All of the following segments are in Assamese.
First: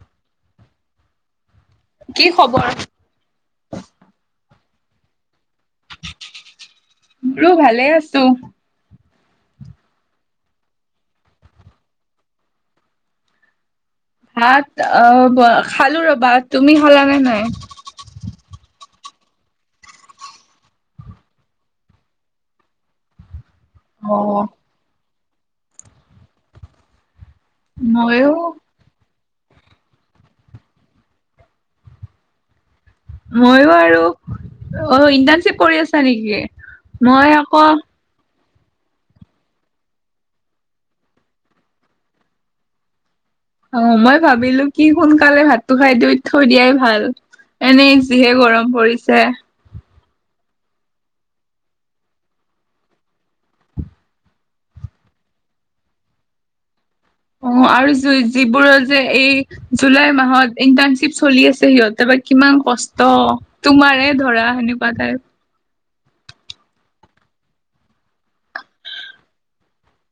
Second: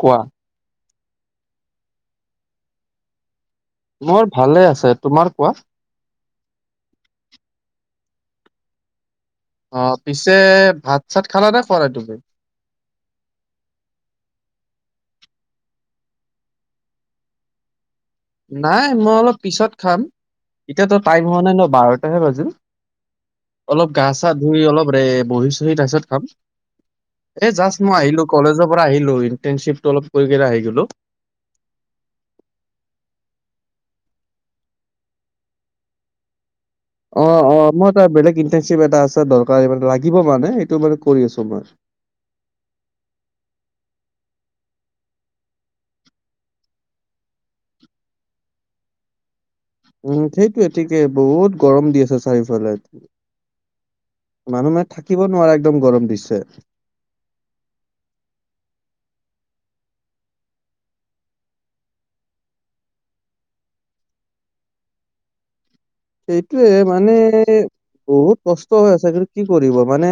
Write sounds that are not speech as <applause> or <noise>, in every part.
কোৱা। কি খবৰ! মোৰ ভালে আছে তোমাৰ কোৱা! মোৰো ভালে আছো অ পিছে ভাত চাত খালা নে খোৱাই তুমি ভাত আহ ব খালো ৰবা তুমি খালানে নাই নাই মই অলপ পিছত খাম এতিয়াতো টাইম হোৱা নাই ন বাৰটাহে বাজি অলপ গা চা অ' ধুই অলপ ৰে বহি চহি তাৰপিছত খাম এ জাষ্ট মই আহিলো ময়ো কলেজৰ পৰা আহিলো টেনচিফটো অলপ কৰিবিনে আহি গলো। মইও আৰু ইন্টাৰ্ণাশ্বি কৰি আছা নেকি। অ মই অ আকৌ মই তাৰ বেলেগ ক। মানে সটো মানে কৰি আছো মই। অ মই ভাবিলো কি সোনকালে ভাতটো খাই দি থৈ দিয়াই ভাল। এনেই যিহে গৰম পৰিছে। উম ঠিকে ঠিকে বহুত গৰম দি আছে চাৰিওফালে। মানুহ মে থাকিব নোৱাৰে একদম গৰম দিছে। অ। যিবোৰৰ যে এই জুলাই মাহত ইন্টাৰণশ্বিপ চলি আছে সিহঁত বা কিমান। কষ্ট তোমাৰে ধৰা সেনেকুৱা ঠাইপ। সেইটোৱে মানে বহুত কষ্ট হৈ আছে কিন্তু কি কৰিব মানে।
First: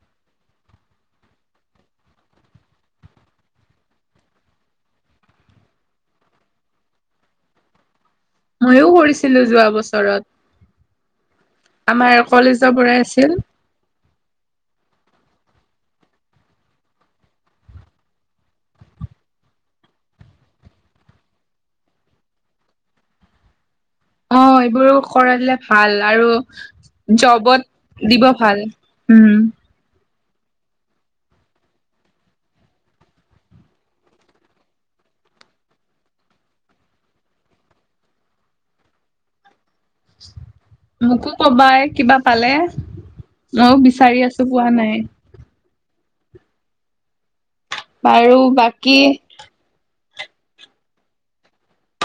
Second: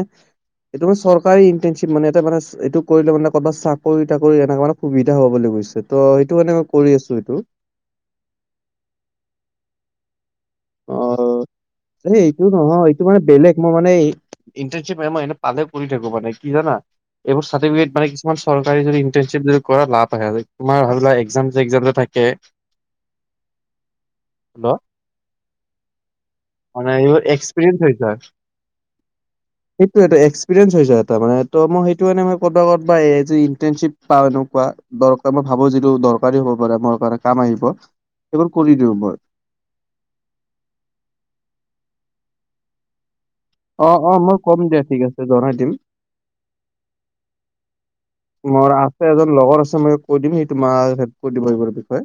এইটো মানে চৰকাৰিৰ ইন্টেচিম মানে এ মানে এইটো কৰিলে মানে'বাত চাকৰি তাকৰি এনে মানে সুবিধা হ'ব লাগিব। ত, সেইটো মানে মই কৰি আছোঁ এইটো',। ময়ো কৰিছিলোঁ যোৱা বছৰত,। অ', এ, আমাৰ এইটো কলেজৰ নহয় পৰাই এইটো মানে আছিল। বেলেগ মই মানে। ইণ্টাৰ্নশ্বিপ ম, মই এনে পালে কৰি থাকো মানে কি জানা,। এইবোৰ চাৰ্টিফিকেট মানে কিছুমান চৰকাৰী যদি ইণ্টাৰ্নশ্বিপ যদি কৰা লাভ আহে, তোমাৰ ভাবিলা এক্সাম চেক্সাম যে থাকে,। তাকে',। <unintelligible> অ', এইবোৰ কৰালে। ভাল আৰু মানে এইবোৰ জবত এক্সপিৰিয়েঞ্চ হৈ দিব ভাল উম', অ', এটা এক্সপিৰিয়েন্স হয় যাই তাৰমানে তই মই সেইটোৰ কাৰণে ক'ৰবাত ক'ৰবাত এ যে ইণ্টাৰ্নশ্বিপ পাই ন এনেকুৱা, দৰকাৰ, মই ভাবোঁ যিটো দৰকাৰী হ'ব পাৰে মোৰ কাৰণে কাম আহিব সেইবোৰ কৰি দিওঁ মই', মোকো কবাই কিবা পালে? মইও অ', অ', বিচাৰি মই আছোঁ ক'ম পোৱা দিয়া নাই, ঠিক আছে জনাই দিম। বাৰু মোৰ বাকী আছে, এজন লগৰ আছে মোৰ কৈ দিম হে তোমাক, হেল্প কৰি দিব এইবোৰ বিষয়ে,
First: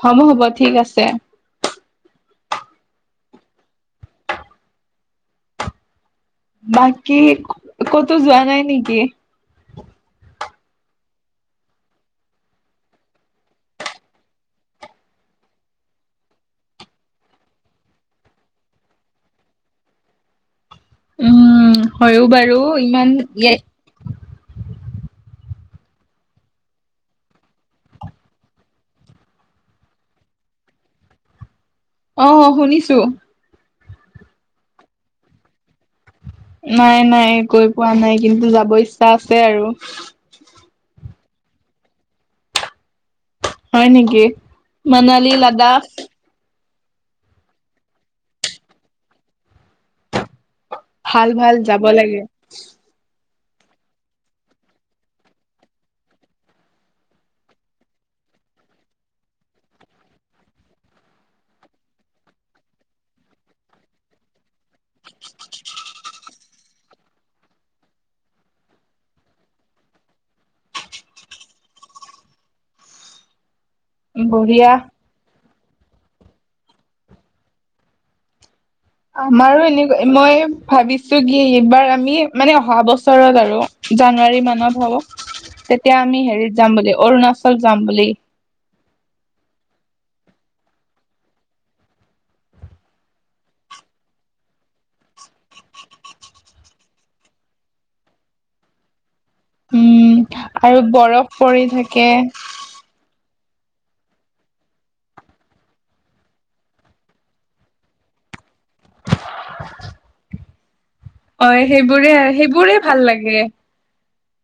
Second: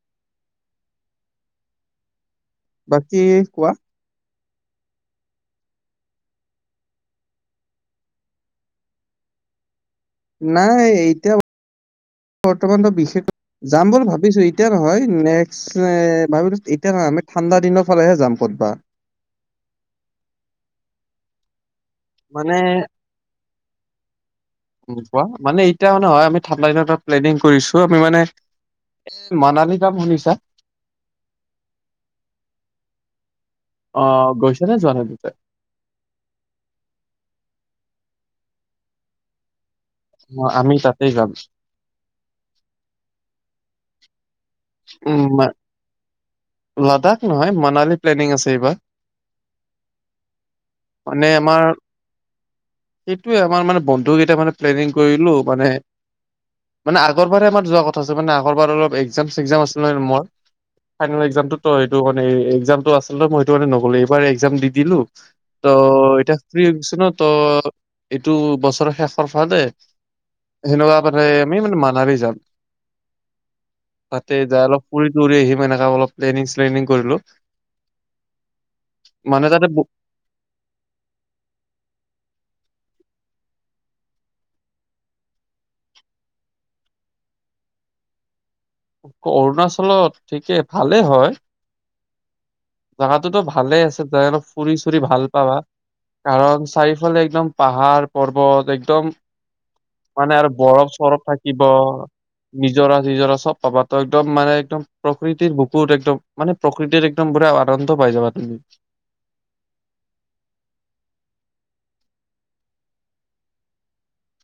হ'ব হ'ব ঠিক আছে', বাকী কোৱা? বাকী ক'তো যোৱা নাই নেকি? নাই, এতিয়া বৰ্তমানত বিশেষ, যাম বুলি ভাবিছোঁ, এতিয়া নহয় নেক্সট, এ ভাবিলোঁ এতিয়া নহয় আমি ঠাণ্ডা দিনৰ ফালেহে যাম, বা', উম', হয়ও মানে বাৰু ইমান লে', উম, কোৱা মানে এতিয়া নহয়, আমি ঠাণ্ডা দিনত এটা প্লেনিং কৰিছোঁ আমি মানে', এ', মানালী যাম শুনিছা', আহ শুনিছোঁ ', অ', গৈছে নে, যোৱা নাই তাতে? নাই, - নাই গৈ পোৱা নাই কিন্তু যাব ইচ্ছা আছে আৰু, অ', আমি তাতেই যাম', হয় নেকি, মানালী উম, লাডাখ? লাডাখ নহয়, মানালী প্লেনিং আছে এইবাৰ, মানে ভাল, ভাল যাব লাগে। সেইটো এবাৰ মানে বন্ধু কেইটা মানে প্লেনিং কৰিলোঁ মানে মানে আগৰবাৰ আমাৰ যোৱা কথা আছিলে। মানে আগৰবাৰ অলপ এক্সাম চেকজাম আছিল নহয় মোৰ ফাইনেল এক ত, সেইটো কাৰণে মানে এক্সামটো আছিলে। মই সেইটো কাৰণে নগলো এইবাৰ এক্সামটো দি দিলোঁ। ত এতিয়া ফ্ৰী হৈ গৈছোঁ ন, ত এইটো বছৰৰ শেষৰ ফালে হেনেকুৱা <unintelligible> যে আমি মানে মানালী যাম। তাতে যাই বঢ়িয়া অলপ ফুৰি তুৰি আহিম এনেকে অলপ প্লেনিং চ্লেনিং কৰিলোঁ', আমাৰো এনেকুৱা, মই ভাবিছোঁ কি এইবাৰ আমি', মানে অহা বছৰত আৰু জানুৱাৰী মানত হ'ব', তেতিয়া আমি হেৰিত যাম বুলি, অৰুণাচল যাম বুলি', অৰুণাচলত, ঠিকেই ভালেই হয়', জাগাটোতো ভালে আছে যাই আৰু ফুৰি চুৰি ভাল পাবা', কাৰণ চাৰিওফালে একদম পাহাৰ পৰ্বত একদম', উম মানে আৰু বৰফ চৰফ থাকিব, নিজৰা চিজৰা চব', পবা, ত একদম মানে একদম প্ৰকৃতিৰ বুকুত একদম মানে প্ৰকৃতিৰ একদম পুৰা', আনন্দ পায় যাবা তুমি', হয়', হয়', সেইবোৰে, সেইবোৰে ভাল লাগে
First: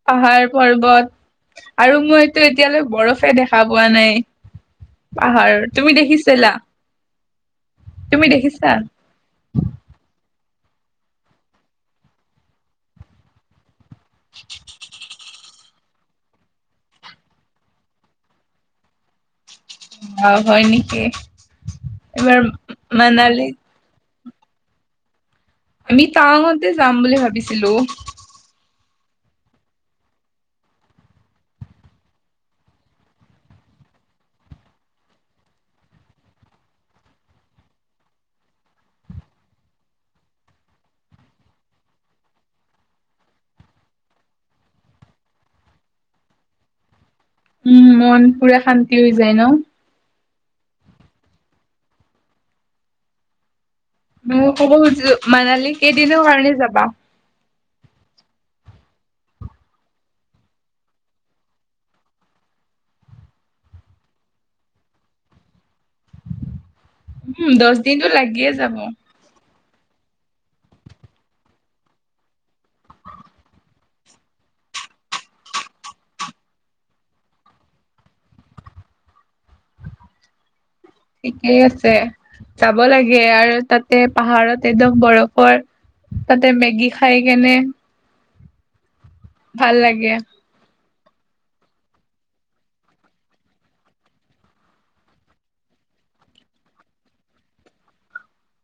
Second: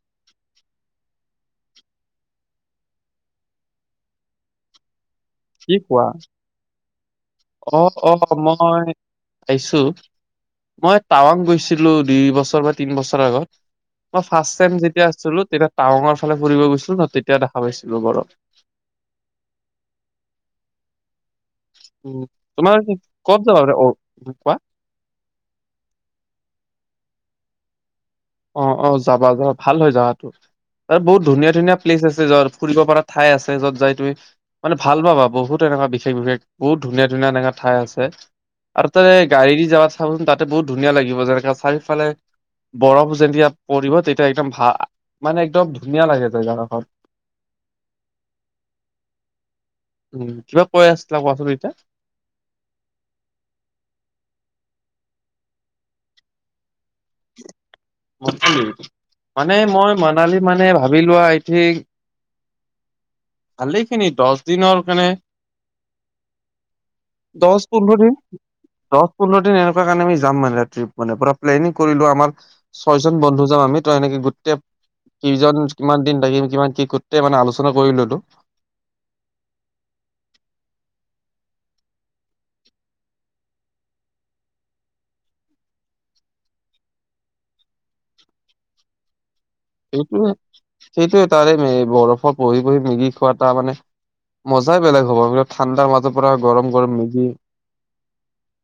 পাহাৰ পৰ্বত', আৰু মইতো এতিয়ালৈ বৰফে দেখা পোৱা নাই', পাহাৰ কি তুমি কোৱা? দেখিছিলা? অ অ তুমি দেখিছা মই আইছো। মই টাৱাং গৈছিলো দুই বছৰ বা তিন বছৰ আগত। মই ফাচটাইম যেতিয়া আছিলো তেতা- টাৱঙৰ ফালে ফুৰিব গৈছিলো ন তেতিয়া দেখা পাইছিলো গৰব। অ হয় নিকি। উ তোমাৰ কত যাবাৰে অ পোপা। আমি টাৱঙতে যাম বুলি ভাবিছিলো। অ-অ যাবা, যাবা। ভাল হয় যাৱাটো। আৰে বহুত ধুনীয়া ধুনীয়া প্লেইচ আছে। যৰ ফুৰিব পৰা ঠাই আছে। যত যাই তুই মানে ভাল পাবা বহুতে অ বিশেষ বিশেষ বহুত ধুনীয়া ধুনীয়া এনেকা ঠাই আছে। আৰু তাতে গাড়ীদি যাবা চাবাচোন তাতে বহুত ধুনীয়া লাগিব। যেনেকা চাৰিওফালে বৰফ যেতিয়া পঢ়িবা তেতিয়া একদম ভা মানে একদম ধুনীয়া লাগে জেগা দখৰ। উম, মন পুৰা শান্তি হৈ যায় ন। উম, কিবা কৈ আছিলা কোৱাচোন এইতা। মও ক'ব খুজিছো মানালী কেইদিনৰ কাৰণে যাবা? <unintelligible> মানে মই মনালী মানে ভাবি লোৱা এই ঠিক ভালেইখিনি দছ দিনৰ কাৰণে। উম দছ, দহ পন্ধৰ দিনটো দিন, লাগিয়ে যাব দছ পন্ধৰ দিন এনে কিবা কাৰণে আমি যাম মানে, ট্ৰিপ মানে পুৰা প্লেনিং কৰিলো আমাৰ ছয়জন বন্ধু যাম আমি। ত' এনেকে গোটেই কেই, কিমান দিন থাকিম, কিমান কি গোটেই মানে আলোচনা কৰি ললো। ঠিকেই আছে। যাব লাগে আৰু তাতে পাহাৰত একদম বৰফৰ তাতে মেগী খাই কেনে ভাল লাগে। সেইটোৱে সেইটোৱে তাৰে মে বৰফত বহি বহি মিগী খোৱা তাৰমানে মজাই বেলেগ হ'ব। সেইবিলাক ঠাণ্ডা মাজৰ পৰা গৰম গৰম মেগী <inaudible>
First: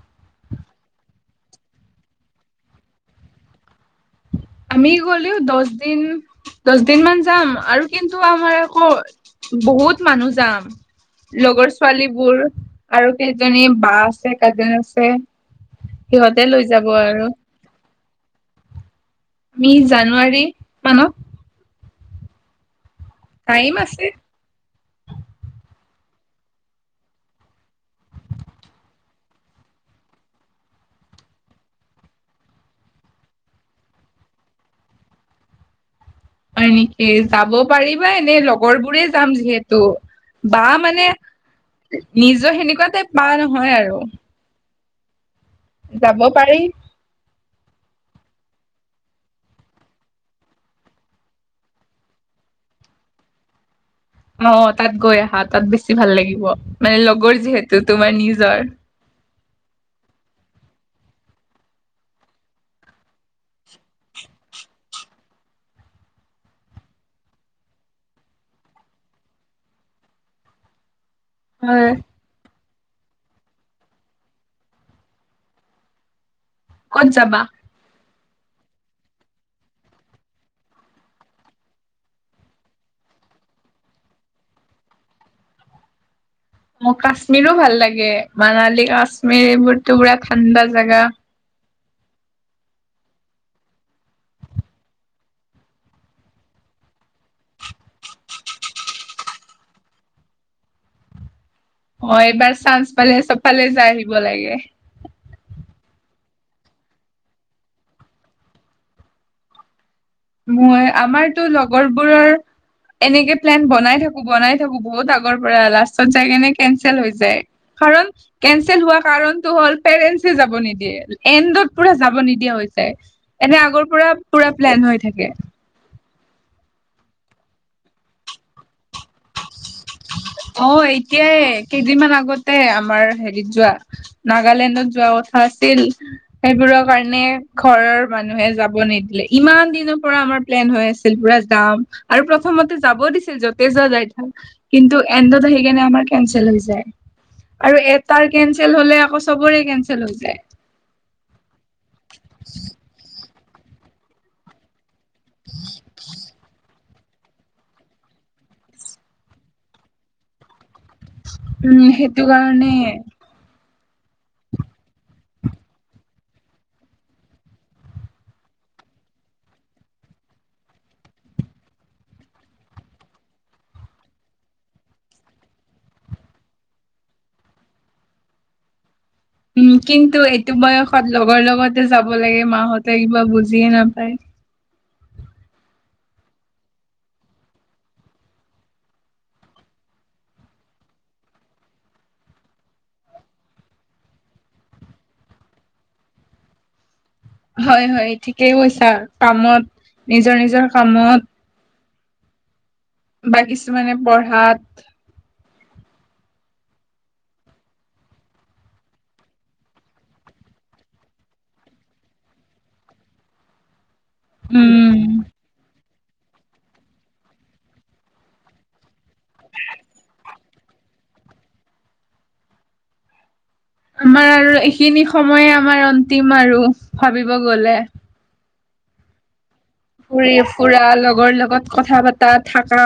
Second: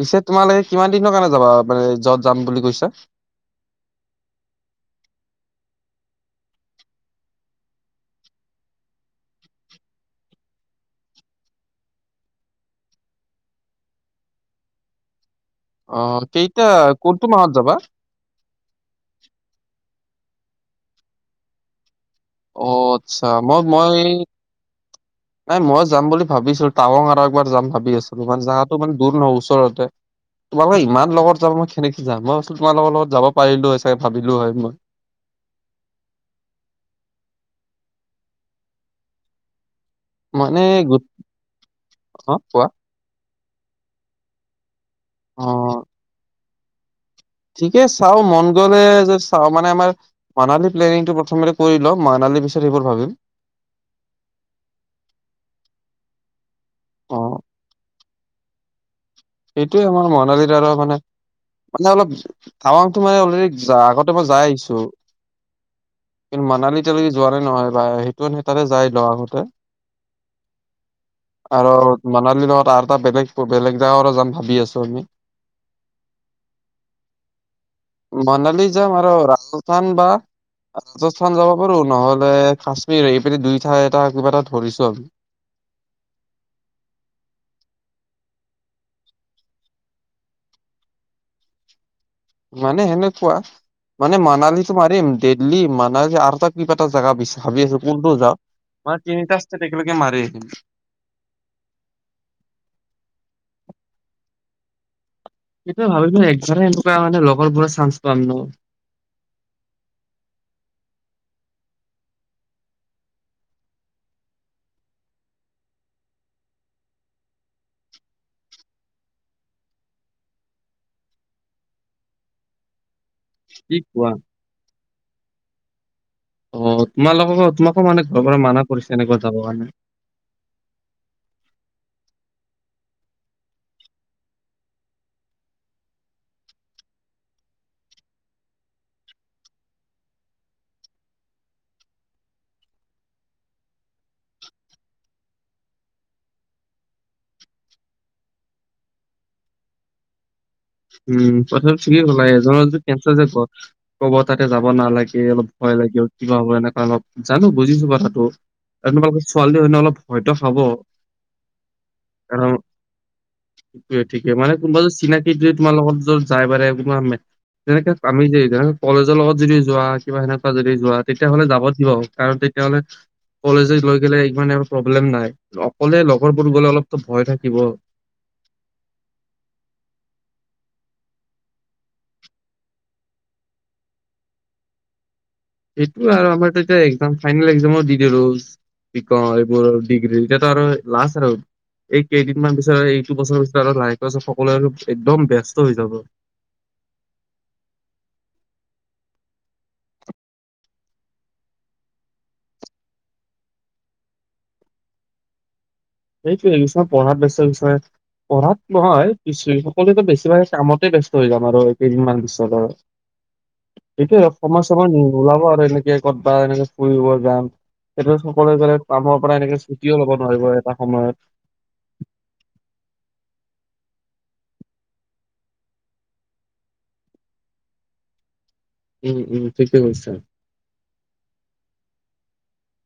পিছে তোমালোকে কিমান দিনৰ কাৰণে যাবা আ মানে যত যাম বুলি কৈছা? <inaudible> আমি গ'লেও দছ দিন দছ দিন মান যাম আৰু কিন্তু আমাৰ আকৌ বহুত মানুহ যাম। লগৰ ছোৱালী বোৰ আৰু কেজনী বা আছে কাজন আছে। অঁহ সিহঁতে লৈ কেইটা যাব কোনটো আৰু মাহত যাবা? মি জানুৱাৰী মানত। অ আচ্ছা মই টাইম মই। আছে নাই মই যাম বুলি ভাবিছো টাৱং আৰু এবাৰ যাম ভাবি আছো মানে জাতো মানে দূৰ নহ ওচৰতে। তোমালোকে ইমান লগত যাব মই কেনেকে যাম মই ভাচু তোমালোকৰ লগত যাব পাৰিলো হয় চায়ে ভাবিলো হয় ম। হয় নিকি? যাব পাৰিবা এনেই লগৰ বোৰেই যাম যিহেতু। তৌ বা মানে অ নিজৰ কোৱা সেনেকুৱা টাইপ বা নহয় আৰু। অ যাব পাৰি। ঠিকে চাও মন গ'লে যে চাও মানে আমাৰ মানালী প্লেনিংটো প্ৰথমতে কৰি লও। মানা কালি পিছত সেইবোৰ ভাবিম। <inaudible> অ, তাত গৈ আহা। তাত বেছি ভাল লাগিব। মানে অ লগৰ যিহেতু তোমাৰ নিজৰ। এইটোৱে আমা মানালী দ্বাৰা মানে মানে অলপ টাৱাংটো মানে অলৰেডি যা আগতে মই যাই আইছো। কিন মানালী এতিয়ালকে যোৱা নাই নহয় বাই। এইটো আমি তাতে যাই লও আগতে। <inaudible> আৰু হয় মানালী লগত আৰটা বেলেগ প বেলেগ জাগাও যাম ভাবি আছো আমি। ক'ত যাবা? মানালী যাম আৰু ৰাজস্থান বা ৰাজস্থান যাব পাৰো, নহলে কাশ্মীৰ এই পিনে দুই ঠাই এটা কিবা এটা ধৰিছো। <inaudible> মোক কাশ্মীৰো ভাল লাগে, মানালী, কাশ্মীৰ এইবোৰতো পুৰা ঠাণ্ডা জাগা। মানে সেনেকুৱা। মানে মানালীতো মাৰিম। দেডলি, মানালী আৰু এটা কিবা এটা জাগা বিচ ভাবি আছো কোনটো যাও। <unintelligible> অ এইবাৰ চাঞ্চপালে চবফালে যাই আহিব লাগে। সেইটোৱে ভাবিলো একবাৰে এনেকুৱা মানে লগৰ বোৰৰ চান্স পাম ন! মই আমাৰতো লগৰবোৰৰ এনেকে প্লেন বনাই থাকো বনাই থাকো বহুত আগৰ পৰা লাষ্টত যাই কেনে কেনচেল হৈ যায়। কাৰণ কেনচেল হোৱা কাৰণটো হ'ল পেৰেন্সে যাব নিদিয়ে এণ্ডত পুৰা যাব নিদিয়া হৈ এনে কি আগৰ কোৱা? পৰা পুৰা প্লেন হৈ থাক অ তোমালোকক তোমাকো মানে ঘৰৰ পৰা মানা কৰিছে? এনেকুৱা যাবৰ কাৰণে। অ এতিয়াই কেইদিনমান আগতে আমাৰ হেৰিয়ে যোৱা নাগালেণ্ডত যোৱা কথা আছিল, ‌ সেইবোৰৰ কাৰনে ঘৰ থৰ মানুহে যাব নিদিলে, ইমান দিনৰ পৰা আমাৰ প্লেন হৈ আছিল পুৰা যাম আৰু প্ৰথমতে যাব দিছিল য'তে যোৱা যায় যাই থাক, ‌কিন্তু এণ্ডত আহি কেনে আমাৰ কেনচেল হৈ যায়। আৰু এটাৰ কেনচেল হলে আকৌ চবৰে কেনচেল হৈ যায়। উম কথাটো ঠিকে কলা এজনৰ যদি কেনচেল হৈ যাই গত, ক'ব তাতে যাব নালাগে। গে অলপ ভয় লাগে কিবা হ'ব এনেকা অলপ। জানো বুজিছো কথাটো কাৰণ তোমালোকে ছোৱালী হয় ন অলপ ভয়তো খাব। উম, সেইটো কাৰণ কাৰণে। ঠিকে ঠিক মানে কোনবা যদি চিনাকিত যদ তোমাৰ লগত যদ যাই বাৰে তেনেকে আমি যে কলেজৰ লগত যদি যোৱা কিবা সেনেকা যদি যোৱা তেতিয়া হ'লে যাব দিব কাৰণ তেত‌ তেতিয়াহলে কলেজে লৈ গলে ইমান আৰ প্ৰব্লেম নাই অকলে লগৰবোৰ গ'লে অলপতো ভয় থাকিব। <inaudible> উম, কিন্তু এইটো বয়সত লগৰ লগতে যাব লাগে মাহতে কিবা বুজিয়ে নাপায়। সেইটো আৰু আমাৰ তো এতিয়া একজাম ফাইনেল একজামো দি দিলো। কি কও এইবোৰ আৰু ডিগ্ৰী এতিয়াতো আৰু লাষ্ট আৰু। এই কেইদিনমান পিছত আৰু এইটো বছৰৰ পিছত আৰু লাহেকে সকলোৱে আৰু একদম ব্যস্ত হৈ যাব। <inaudible> হয় হয় ঠিকেই কৈছা কামত নিজৰ নিজৰ কামত বা কিছুমানে পঢ়াত সেইটোৱে কিছুমান পঢ়াত ব্যস্ত কিছুমানে পঢ়াত নহয় পছ সকলোৱো বেছিভাগে কামতে ব্যস্ত হৈ যাম আৰ' এই কেইদিনমান পিছত আৰ'। <inaudible> এইটোৱে সময় চময় নো উম - নোলাব আৰু এনেকে ক'তবা এনেকে ফুৰিব যাম সেইটো সকলোৱে কামৰ পৰা এনেকে ছুটিও ল'ব নোৱাৰিব এটা সময়ত। আমাৰ আৰু এইখিনি সময়ে আমাৰ অন্তিম আৰু ভাবিব গলে। উম উম। ঠিকে কৈছা ফুৰি ফুৰা লগৰ লগত কথা পতা থাকা।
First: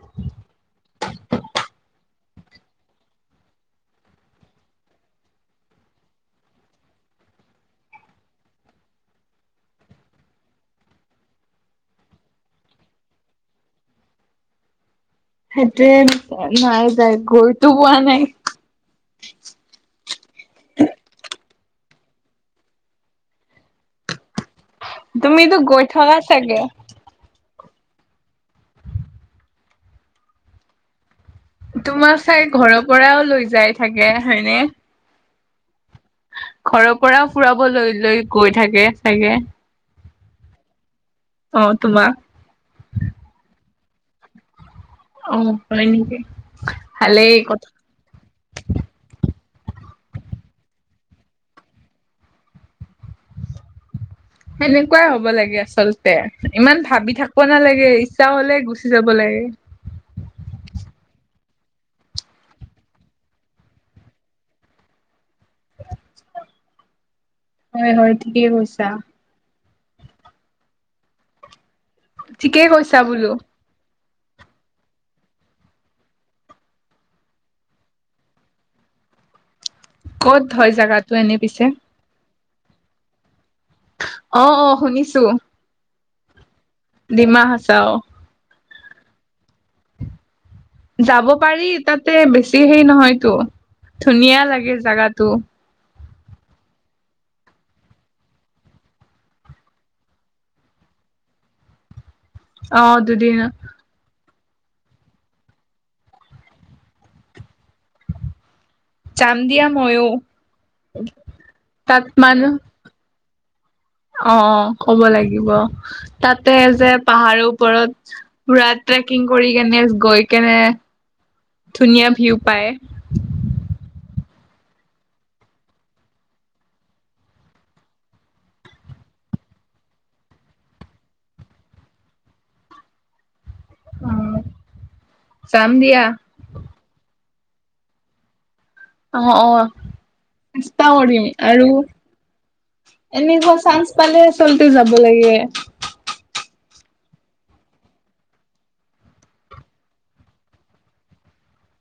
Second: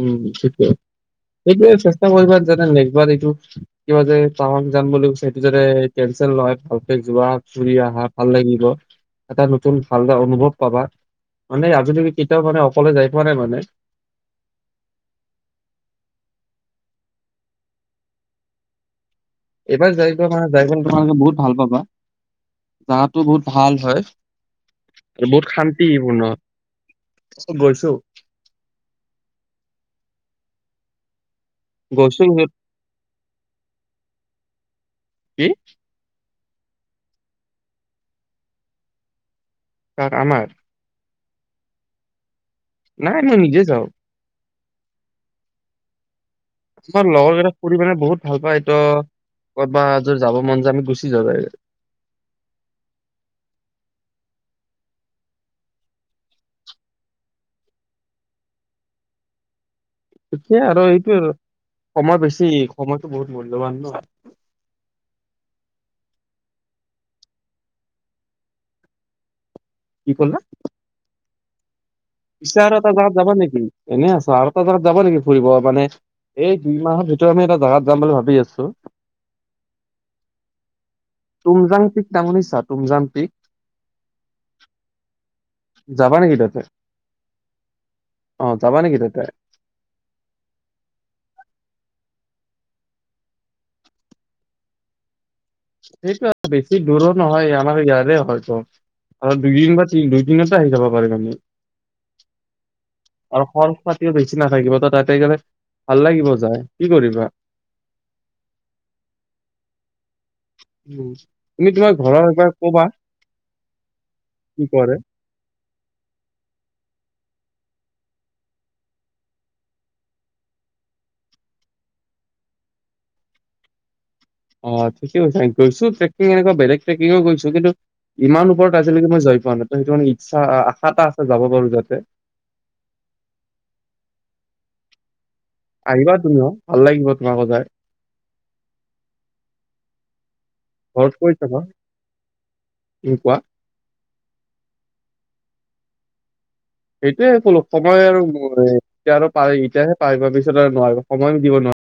উম সেইটোৱে। সেইটোৱে চেষ্টা কৰিবা যাতে এইটো কিবা যে টাৱাং যাম বুলি কৈছা সেইটো যাতে কেন চেল নহয় ভালকে যোৱা ফুৰি আহা ভাল লাগিব। এটা নতুন ভাল এটা অনুভৱ পাবা। মানে আজি লাগি কেতিয়াও মানে অকলে যাই পোৱা নাই মানে। সেইটোৱে নাই যাই গৈতো পোৱা নাই। এইবাৰ যাই পোৱা মানে যাই গ তোমালোকে বহুত ভাল পাবা যটো বহুত ভাল হয়। বহুত তুমিতো গৈ থকা শান্তিপূৰ্ণ। চাগে গৈছো। তোমাক গৈছো চাই য'ত ঘৰৰ পৰাও লৈ যায় থাকে হয়নে সিহ ঘৰৰ পৰা ফুৰাবলৈ লৈ গৈ থাকে চাগে তাক আমাৰ অ তোমাক নাই নাই নিজে যাওঁ। অ প নেকি। তোমাৰ ভালেই লগৰ কেইটা কথা ফুৰি মানে বহুত ভাল পায় ত কত'বা যাব মন যা আমি গুচি যওঁ। ঠিক। সেনেকুৱাই হব লাগে আচলতে ইমান ভাবি থাকিব নালাগে ইচ্ছা হলে গুচি যাব লাগে। ঠিকে আৰু এইটো সময় বেছি সময়তটো বহুত মূল্যবান ন। তুত। হয় হয় ঠিকেই কৈছা। কি কলা। পিছে ঠিকেই আৰু এটা কৈছা জাগাত যাব বোলো নেকি এনেই আছ আৰু এটা জাগাত যাবা নেকি ফুৰিব মানে- এই দুই মাহৰ ভিতৰত আমি এটা জাগাত যাম বুলি ভাবি আছো। ক'ত হয় জাগাটো এনে পিছে- তুমজান পিক। অ অ শুনিছো। যাবা নেকি তাতে ডিমা হাচাও অ যাবা নেকি তাতে যাব পাৰি তাতে বেছি হেৰি নহয়তো ধুনীয়া লাগে জাগাটো সেইটো আৰু বেছি দূৰত নহয় আমাৰ ইয়াৰে হয়তো। আৰু দুইদিন বা তি দুই দিনতে আহি যাব পাৰে মানে অ দুদিন আৰু খৰচ পাতিও বেছি কি নাথাকিব তই তাতে গলে সেই কাৰণে ভাল লাগিব যায় কি কৰিবা যাম দিয়া ময়ো। উ তুমি তোমাৰ তাত ঘৰৰ এবাৰ মানুহ কবা। অ কি কৰে ক'ব লাগিব তাতে যে। পাহাৰৰ ওপৰত পুৰা ট্ৰেকিং কৰি কেনে গৈ কেনে। ধুনীয়া ভিউ পায়। অ ঠিকে গৈছো ট্ৰেকিং এনেকুৱা বেলেগ ট্ৰেকিঙও গৈছো কিন্তু ইমান ওপৰত আজিলৈক মই জোৱা পোৱা নাই সেইটো মানে ইচ্ছা আশা এটা আছে যাব পাৰো যাতে উ আহিবা তুমি অ ভাল লাগিব তোমাৰ সজাই অ অ ইষ্টা ঘৰত কৰিম কৈ চাবা আৰু তুমি কোৱা এনেকুৱা চান্নছ পালে আচলতে যাব লাগে। সেইটোয়ে কলো সময় আৰু এতিয়া আৰু পাৰে এতিয়াহে পাৰে পিছত আৰু নোৱাৰ সময়ো দিব নোৱাৰাৰে